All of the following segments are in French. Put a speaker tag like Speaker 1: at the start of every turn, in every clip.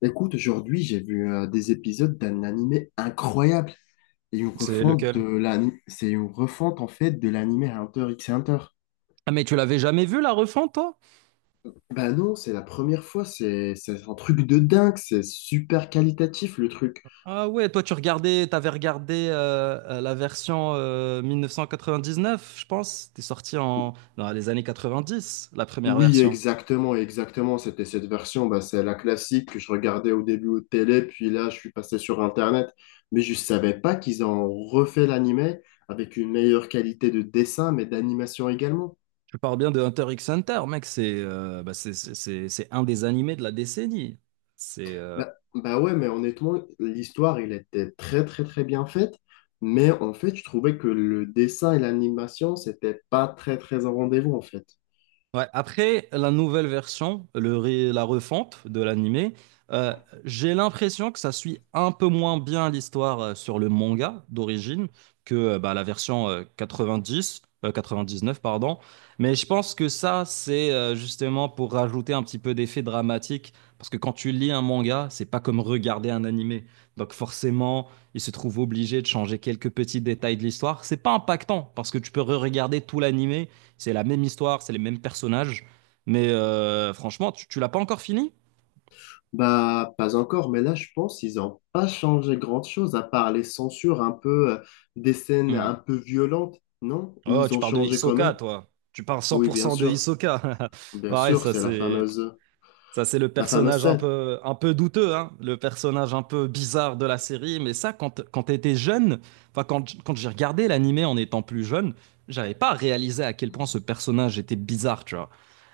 Speaker 1: Écoute, aujourd'hui, j'ai vu des épisodes d'un animé incroyable. Et une
Speaker 2: C'est
Speaker 1: refonte de
Speaker 2: lequel?
Speaker 1: c'est une refonte en fait de l'animé Hunter x Hunter.
Speaker 2: Ah, mais tu l'avais jamais vu la refonte, toi?
Speaker 1: Bah non, c'est la première fois, c'est un truc de dingue, c'est super qualitatif le truc.
Speaker 2: Ah ouais, toi tu regardais, t'avais regardé la version 1999, je pense. C'était sorti en dans les années 90, la première
Speaker 1: Oui,
Speaker 2: version.
Speaker 1: exactement, exactement, c'était cette version, bah, c'est la classique que je regardais au début au télé, puis là je suis passé sur Internet, mais je savais pas qu'ils ont refait l'animé avec une meilleure qualité de dessin, mais d'animation également.
Speaker 2: Je parle bien de Hunter x Hunter, mec. C'est c'est un des animés de la décennie. C'est
Speaker 1: Bah, bah ouais, mais honnêtement, l'histoire, elle était très, très, très bien faite. Mais en fait, je trouvais que le dessin et l'animation, c'était pas très, très en rendez-vous, en fait.
Speaker 2: Ouais, après la nouvelle version, la refonte de l'animé, euh, j'ai l'impression que ça suit un peu moins bien l'histoire sur le manga d'origine que la version 90, neuf pardon. Mais je pense que ça, c'est justement pour rajouter un petit peu d'effet dramatique, parce que quand tu lis un manga, c'est pas comme regarder un animé. Donc forcément, il se trouve obligé de changer quelques petits détails de l'histoire. C'est pas impactant, parce que tu peux re-regarder tout l'animé, c'est la même histoire, c'est les mêmes personnages. Mais franchement, tu l'as pas encore fini?
Speaker 1: Bah, pas encore, mais là, je pense qu'ils ont pas changé grand-chose, à part les censures un peu, des scènes
Speaker 2: Hmm.
Speaker 1: un peu violentes, non? Ou
Speaker 2: Oh,
Speaker 1: ils
Speaker 2: tu
Speaker 1: ont
Speaker 2: parles de
Speaker 1: changé quand
Speaker 2: Hisoka,
Speaker 1: même?
Speaker 2: toi. Tu parles
Speaker 1: Oui, bien
Speaker 2: 100% de
Speaker 1: sûr.
Speaker 2: Hisoka.
Speaker 1: Bien
Speaker 2: Ouais,
Speaker 1: sûr,
Speaker 2: ça
Speaker 1: c'est
Speaker 2: c'est. Ça, c'est le
Speaker 1: la fameuse
Speaker 2: personnage
Speaker 1: scène.
Speaker 2: un peu douteux, hein, le personnage un peu bizarre de la série. Mais ça, quand t'étais jeune, enfin, quand, quand j'ai regardé l'animé en étant plus jeune, j'avais pas réalisé à quel point ce personnage était bizarre, tu vois.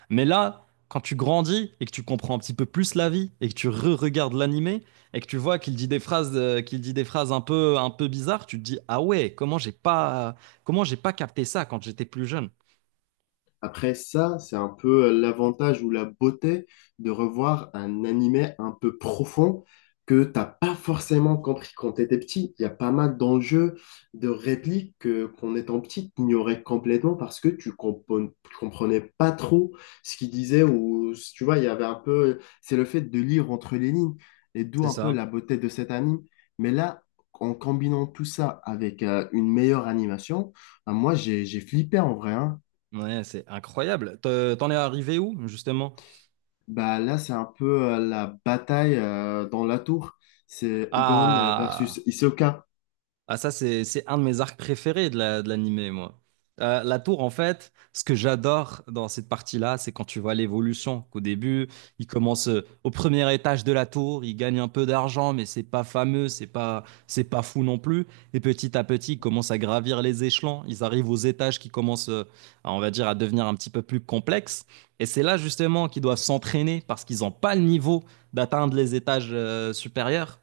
Speaker 2: Mais là, quand tu grandis et que tu comprends un petit peu plus la vie et que tu re-regardes l'animé et que tu vois qu'il dit des phrases, qu'il dit des phrases un peu bizarres, tu te dis, ah ouais, comment j'ai pas capté ça quand j'étais plus jeune?
Speaker 1: Après ça, c'est un peu l'avantage ou la beauté de revoir un animé un peu profond que t'as pas forcément compris quand t'étais petit. Il y a pas mal d'enjeux, de répliques que, qu'en étant petit, t'ignorais complètement parce que tu comprenais pas trop ce qu'il disait ou tu vois, il y avait un peu, c'est le fait de lire entre les lignes et d'où
Speaker 2: C'est
Speaker 1: un peu
Speaker 2: ça.
Speaker 1: la beauté de cet anime. Mais là, en combinant tout ça avec une meilleure animation, ah, moi j'ai flippé en vrai, hein.
Speaker 2: Ouais, c'est incroyable. T'en es arrivé où, justement?
Speaker 1: Bah là, c'est un peu la bataille dans la tour. C'est Gon versus
Speaker 2: Ah,
Speaker 1: Hisoka.
Speaker 2: ah ça c'est un de mes arcs préférés de la, de l'animé, moi. La tour, en fait, ce que j'adore dans cette partie-là, c'est quand tu vois l'évolution. Qu'au début, il commence au premier étage de la tour, il gagne un peu d'argent, mais c'est pas fameux, c'est pas fou non plus. Et petit à petit, ils commencent à gravir les échelons. Ils arrivent aux étages qui commencent, à, on va dire, à devenir un petit peu plus complexes. Et c'est là justement qu'ils doivent s'entraîner parce qu'ils n'ont pas le niveau d'atteindre les étages supérieurs.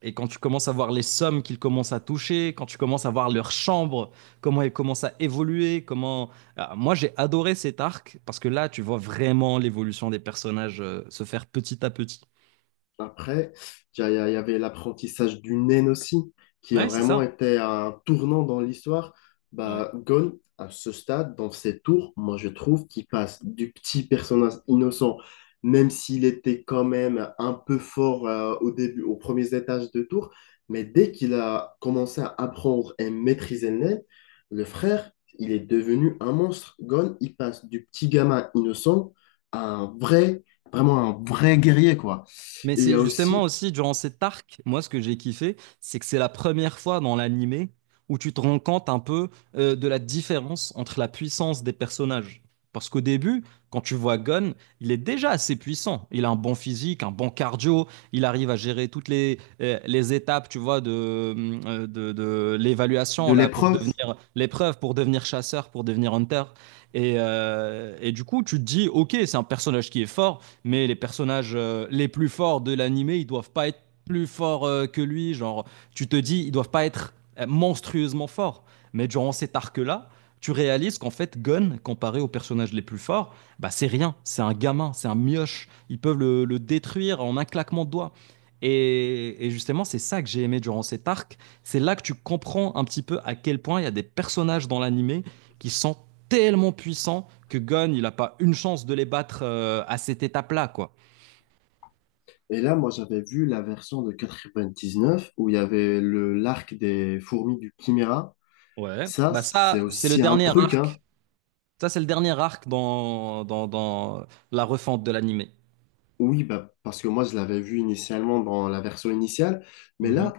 Speaker 2: Et quand tu commences à voir les sommes qu'ils commencent à toucher, quand tu commences à voir leur chambre, comment elles commencent à évoluer, comment... Ah, moi, j'ai adoré cet arc parce que là, tu vois vraiment l'évolution des personnages se faire petit à petit.
Speaker 1: Après, il y avait l'apprentissage du naine aussi, qui a
Speaker 2: Ouais, c'est
Speaker 1: vraiment
Speaker 2: ça.
Speaker 1: été un tournant dans l'histoire.
Speaker 2: Ouais.
Speaker 1: Bah, Gon, à ce stade, dans ses tours, moi je trouve qu'il passe du petit personnage innocent, même s'il était quand même un peu fort au début, aux premiers étages de tour, mais dès qu'il a commencé à apprendre et maîtriser le naine, le frère, il est devenu un monstre. Gon, il passe du petit gamin innocent à un vrai, vraiment un vrai guerrier, quoi.
Speaker 2: Mais
Speaker 1: Et il y
Speaker 2: c'est
Speaker 1: a
Speaker 2: justement
Speaker 1: aussi
Speaker 2: aussi durant cet arc, moi ce que j'ai kiffé, c'est que c'est la première fois dans l'animé où tu te rends compte un peu de la différence entre la puissance des personnages. Parce qu'au début, quand tu vois Gon, il est déjà assez puissant. Il a un bon physique, un bon cardio, il arrive à gérer toutes les étapes, tu vois, de
Speaker 1: de
Speaker 2: l'évaluation là pour
Speaker 1: l'épreuve.
Speaker 2: devenir l'épreuve, pour devenir chasseur, pour devenir hunter. Et du coup, tu te dis, ok, c'est un personnage qui est fort, mais les personnages les plus forts de l'animé, ils doivent pas être plus forts que lui. Genre, tu te dis, ils doivent pas être monstrueusement forts. Mais durant cet arc-là, tu réalises qu'en fait, Gon, comparé aux personnages les plus forts, bah, c'est rien. C'est un gamin, c'est un mioche. Ils peuvent le détruire en un claquement de doigts. Et justement, c'est ça que j'ai aimé durant cet arc. C'est là que tu comprends un petit peu à quel point il y a des personnages dans l'animé qui sont tellement puissants que Gunn, il n'a pas une chance de les battre à cette étape-là, quoi.
Speaker 1: Et là, moi, j'avais vu la version de 99 où il y avait le l'arc des fourmis du Chimera.
Speaker 2: Ouais.
Speaker 1: Ça,
Speaker 2: Bah
Speaker 1: c'est
Speaker 2: ça, c'est le
Speaker 1: aussi un
Speaker 2: dernier
Speaker 1: truc, hein.
Speaker 2: arc. Ça, c'est le dernier arc dans la refonte de l'anime.
Speaker 1: Oui, bah, parce que moi, je l'avais vu initialement dans la version initiale, mais là,
Speaker 2: Mhm.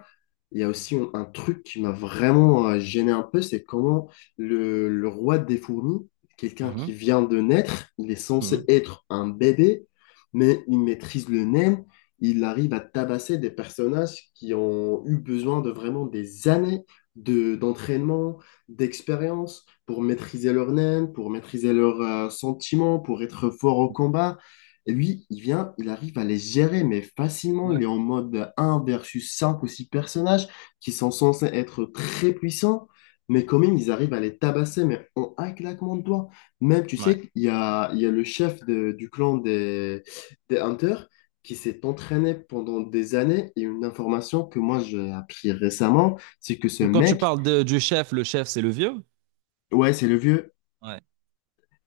Speaker 1: il y a aussi un truc qui m'a vraiment gêné un peu, c'est comment le roi des fourmis, quelqu'un
Speaker 2: Mhm.
Speaker 1: qui vient de naître, il est censé
Speaker 2: Mhm.
Speaker 1: être un bébé, mais il maîtrise le NEM, il arrive à tabasser des personnages qui ont eu besoin de vraiment des années d'entraînement, d'expérience pour maîtriser leur NEM, pour maîtriser leurs sentiments, pour être fort au combat lui, il vient, il arrive à les gérer, mais facilement. Il
Speaker 2: Ouais.
Speaker 1: est en mode un versus 5 ou 6 personnages qui sont censés être très puissants, mais quand même, ils arrivent à les tabasser, mais en un claquement de doigts. Même, tu
Speaker 2: Ouais.
Speaker 1: sais, il y a le du clan des Hunters qui s'est entraîné pendant des années. Et une information que moi, j'ai appris récemment, c'est que ce
Speaker 2: Quand tu
Speaker 1: mec,
Speaker 2: parles de- du chef, le chef, c'est le vieux.
Speaker 1: ouais, c'est le vieux,
Speaker 2: Ouais.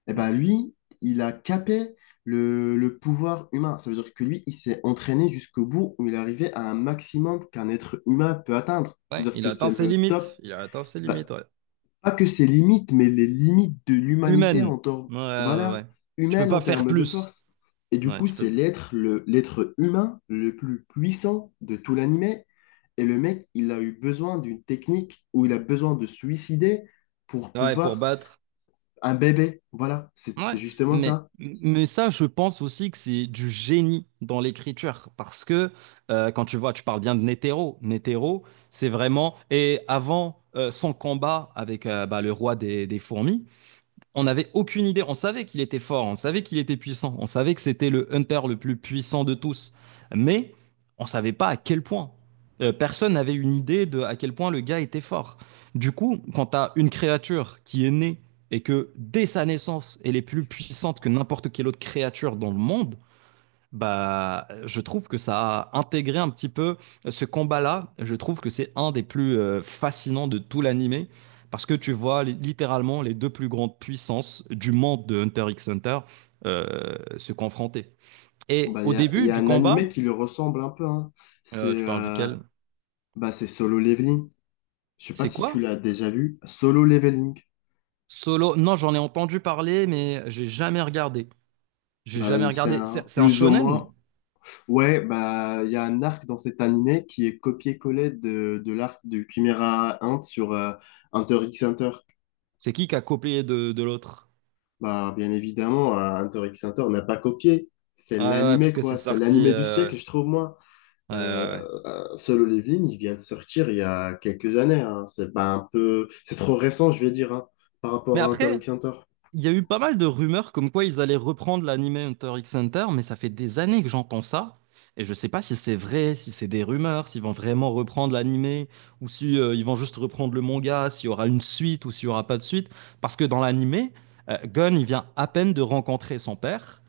Speaker 1: eh ben lui, il a capé le pouvoir humain. Ça veut dire que lui, il s'est entraîné jusqu'au bout où il est arrivé à un maximum qu'un être humain peut atteindre. Ça veut
Speaker 2: Ouais,
Speaker 1: dire
Speaker 2: il
Speaker 1: que
Speaker 2: a atteint
Speaker 1: c'est
Speaker 2: ses
Speaker 1: le top,
Speaker 2: limites. Il a atteint ses limites,
Speaker 1: bah,
Speaker 2: ouais.
Speaker 1: pas que ses limites, mais les limites de l'humanité
Speaker 2: Humaine.
Speaker 1: en termes,
Speaker 2: Ouais, ouais,
Speaker 1: voilà,
Speaker 2: ouais. Tu peux
Speaker 1: humaine en
Speaker 2: pas faire
Speaker 1: termes de
Speaker 2: plus.
Speaker 1: force. Et du
Speaker 2: Ouais,
Speaker 1: coup,
Speaker 2: tu
Speaker 1: c'est
Speaker 2: peux...
Speaker 1: l'être humain le plus puissant de tout l'animé. Et le mec, il a eu besoin d'une technique où il a besoin de suicider pour
Speaker 2: Ouais, pour
Speaker 1: pouvoir
Speaker 2: battre...
Speaker 1: un bébé. Voilà, c'est
Speaker 2: Ouais,
Speaker 1: c'est justement
Speaker 2: mais,
Speaker 1: ça.
Speaker 2: mais ça, je pense aussi que c'est du génie dans l'écriture. Parce que quand tu vois, tu parles bien de Netero. Netero, c'est vraiment. Et avant son combat avec le roi des fourmis, on n'avait aucune idée. On savait qu'il était fort, on savait qu'il était puissant, on savait que c'était le hunter le plus puissant de tous, mais on savait pas à quel point. Personne n'avait une idée de à quel point le gars était fort. Du coup, quand tu as une créature qui est née et que dès sa naissance, elle est plus puissante que n'importe quelle autre créature dans le monde, bah, je trouve que ça a intégré un petit peu ce combat-là. Je trouve que c'est un des plus fascinants de tout l'animé parce que tu vois littéralement les deux plus grandes puissances du monde de Hunter x Hunter se confronter. Et
Speaker 1: Bah,
Speaker 2: au
Speaker 1: y
Speaker 2: début
Speaker 1: a
Speaker 2: du
Speaker 1: un animé
Speaker 2: combat,
Speaker 1: qui lui ressemble un peu, hein. C'est
Speaker 2: tu parles duquel?
Speaker 1: bah, c'est Solo Leveling. Je sais pas
Speaker 2: C'est
Speaker 1: si tu
Speaker 2: quoi?
Speaker 1: l'as déjà vu. Solo Leveling.
Speaker 2: Solo? Non, j'en ai entendu parler, mais j'ai jamais regardé. J'ai jamais
Speaker 1: Bah, c'est
Speaker 2: regardé. C'est
Speaker 1: un
Speaker 2: c'est un
Speaker 1: plus ou
Speaker 2: shonen?
Speaker 1: moins. Ouais, bah il y a un arc dans cet animé qui est copié-collé de l'arc de Chimera Ant sur Hunter x Hunter.
Speaker 2: C'est qui a copié de l'autre?
Speaker 1: Bah bien évidemment, Hunter x Hunter n'a pas copié. C'est
Speaker 2: Ah ouais, parce
Speaker 1: l'animé
Speaker 2: que c'est
Speaker 1: quoi, c'est
Speaker 2: sorti.
Speaker 1: l'animé du siècle, je trouve moi.
Speaker 2: Ouais, ouais, ouais.
Speaker 1: Solo Leveling, il vient de sortir il y a quelques années. Hein. C'est pas un peu, c'est trop récent, je vais dire, hein, par
Speaker 2: Mais
Speaker 1: rapport à Hunter
Speaker 2: après.
Speaker 1: x Hunter.
Speaker 2: Il y a eu pas mal de rumeurs comme quoi ils allaient reprendre l'anime Hunter x Hunter, mais ça fait des années que j'entends ça. Et je sais pas si c'est vrai, si c'est des rumeurs, s'ils vont vraiment reprendre l'anime, ou si ils vont juste reprendre le manga, s'il y aura une suite ou s'il y aura pas de suite. Parce que dans l'anime, Gon, il vient à peine de rencontrer son père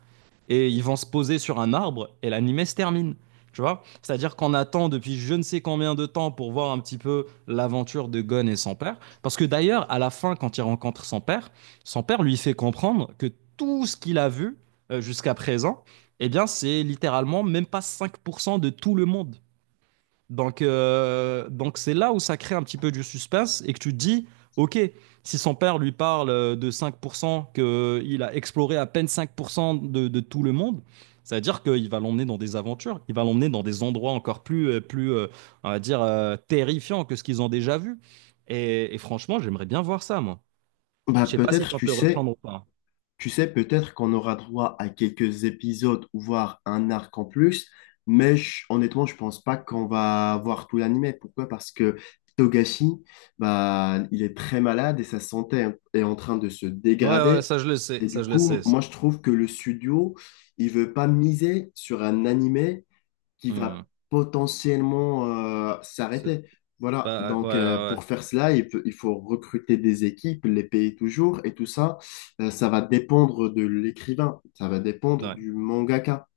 Speaker 2: et ils vont se poser sur un arbre et l'animé se termine. Tu vois. C'est-à-dire qu'on attend depuis je ne sais combien de temps pour voir un petit peu l'aventure de Gon et son père. Parce que d'ailleurs, à la fin, quand il rencontre son père lui fait comprendre que tout ce qu'il a vu jusqu'à présent, eh bien, c'est littéralement même pas 5% de tout le monde. Donc c'est là où ça crée un petit peu du suspense et que tu te dis, ok, si son père lui parle de 5%, qu'il a exploré à peine 5% de tout le monde, ça veut dire qu'il va l'emmener dans des aventures, il va l'emmener dans des endroits encore plus, plus on va dire, terrifiants que ce qu'ils ont déjà vu. Et franchement, j'aimerais bien voir ça, moi.
Speaker 1: Bah
Speaker 2: Je sais pas si
Speaker 1: peut-être,
Speaker 2: compte le reprendre ou pas.
Speaker 1: tu sais, peut-être qu'on aura droit à quelques épisodes ou voire un arc en plus, mais honnêtement, je pense pas qu'on va voir tout l'anime. Pourquoi? Parce que Togashi, bah, il est très malade et sa santé est en train de se
Speaker 2: Ouais, ouais,
Speaker 1: dégrader.
Speaker 2: ça je le sais,
Speaker 1: Et du
Speaker 2: ça je le
Speaker 1: coup,
Speaker 2: sais, ça.
Speaker 1: moi, je trouve que le studio, il veut pas miser sur un anime qui
Speaker 2: Hmm.
Speaker 1: va potentiellement
Speaker 2: C'est
Speaker 1: s'arrêter. Voilà,
Speaker 2: pas... Ouais,
Speaker 1: donc
Speaker 2: ouais,
Speaker 1: pour faire cela, il faut recruter des équipes, les payer toujours, et tout ça, ça va dépendre de l'écrivain, ça va dépendre
Speaker 2: ouais.
Speaker 1: du mangaka.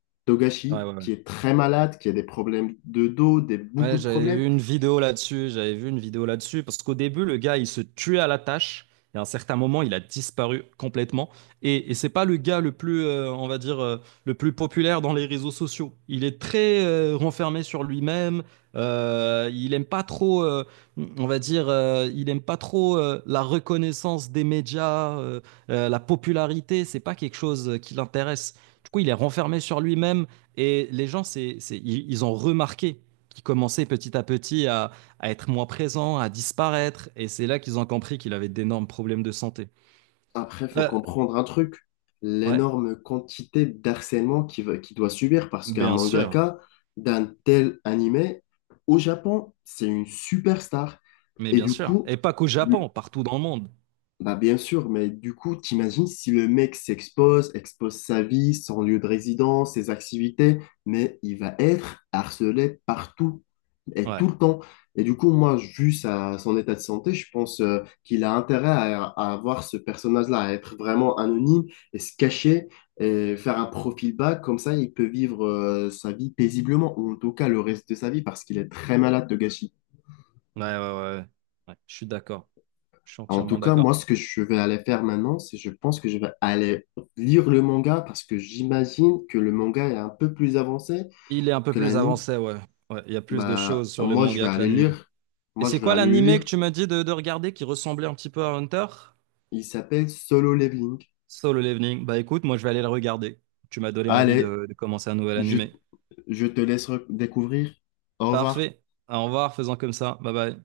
Speaker 2: Ouais,
Speaker 1: Togashi,
Speaker 2: ouais, ouais.
Speaker 1: qui est très malade, qui a des problèmes de dos, des, beaucoup
Speaker 2: Ouais,
Speaker 1: de
Speaker 2: j'avais
Speaker 1: problèmes.
Speaker 2: vu une vidéo là-dessus, j'avais vu une vidéo là-dessus, parce qu'au début, le gars, il se tuait à la tâche, et à un certain moment, il a disparu complètement. Et c'est pas le gars le plus, on va dire, le plus populaire dans les réseaux sociaux. Il est très renfermé sur lui-même, il aime pas trop, on va dire, il aime pas trop la reconnaissance des médias, la popularité, c'est pas quelque chose qui l'intéresse. Du coup, il est renfermé sur lui-même, et les gens, ils ont remarqué qui commençaient petit à petit à être moins présents, à disparaître. Et c'est là qu'ils ont compris qu'il avait d'énormes problèmes de santé.
Speaker 1: Après, il faut
Speaker 2: Euh,
Speaker 1: comprendre un truc,
Speaker 2: ouais,
Speaker 1: l'énorme quantité d'harcèlement qu'il doit subir, parce qu'un
Speaker 2: bien sûr.
Speaker 1: mangaka d'un tel animé, au Japon, c'est une superstar.
Speaker 2: Mais
Speaker 1: Et
Speaker 2: bien
Speaker 1: du
Speaker 2: sûr.
Speaker 1: coup,
Speaker 2: Et pas qu'au Japon, partout dans le monde.
Speaker 1: bah bien sûr, mais du coup, t'imagines si le mec s'expose, expose sa vie, son lieu de résidence, ses activités, mais il va être harcelé partout et
Speaker 2: Ouais,
Speaker 1: tout le temps. Et du coup, moi, vu sa, son état de santé, je pense qu'il a intérêt à avoir ce personnage-là, à être vraiment anonyme et se cacher et faire un profil bas. Comme ça, il peut vivre sa vie paisiblement, ou en tout cas le reste de sa vie, parce qu'il est très malade de gâchis.
Speaker 2: ouais, ouais, ouais. Ouais, je suis d'accord. Je suis
Speaker 1: En tout
Speaker 2: entièrement
Speaker 1: cas,
Speaker 2: d'accord.
Speaker 1: moi, ce que je vais aller faire maintenant, c'est je pense que je vais aller lire le manga parce que j'imagine que le manga est un peu plus avancé
Speaker 2: Il est un peu
Speaker 1: que
Speaker 2: plus
Speaker 1: l'anime.
Speaker 2: avancé, ouais. Ouais, il y a plus de
Speaker 1: Bah,
Speaker 2: choses sur le
Speaker 1: moi, je vais
Speaker 2: manga que
Speaker 1: aller
Speaker 2: l'anime.
Speaker 1: lire.
Speaker 2: Et
Speaker 1: Moi,
Speaker 2: c'est
Speaker 1: je vais
Speaker 2: quoi
Speaker 1: aller le
Speaker 2: l'anime que
Speaker 1: lire.
Speaker 2: tu m'as dit de regarder qui ressemblait un petit peu à Hunter?
Speaker 1: Il s'appelle Solo Leveling.
Speaker 2: Solo Leveling. Bah écoute, moi je vais aller le regarder. Tu m'as donné envie
Speaker 1: Allez,
Speaker 2: de commencer un nouvel
Speaker 1: je,
Speaker 2: animé.
Speaker 1: je te laisse découvrir. Au revoir.
Speaker 2: Parfait. Au revoir, faisant comme ça. Bye bye.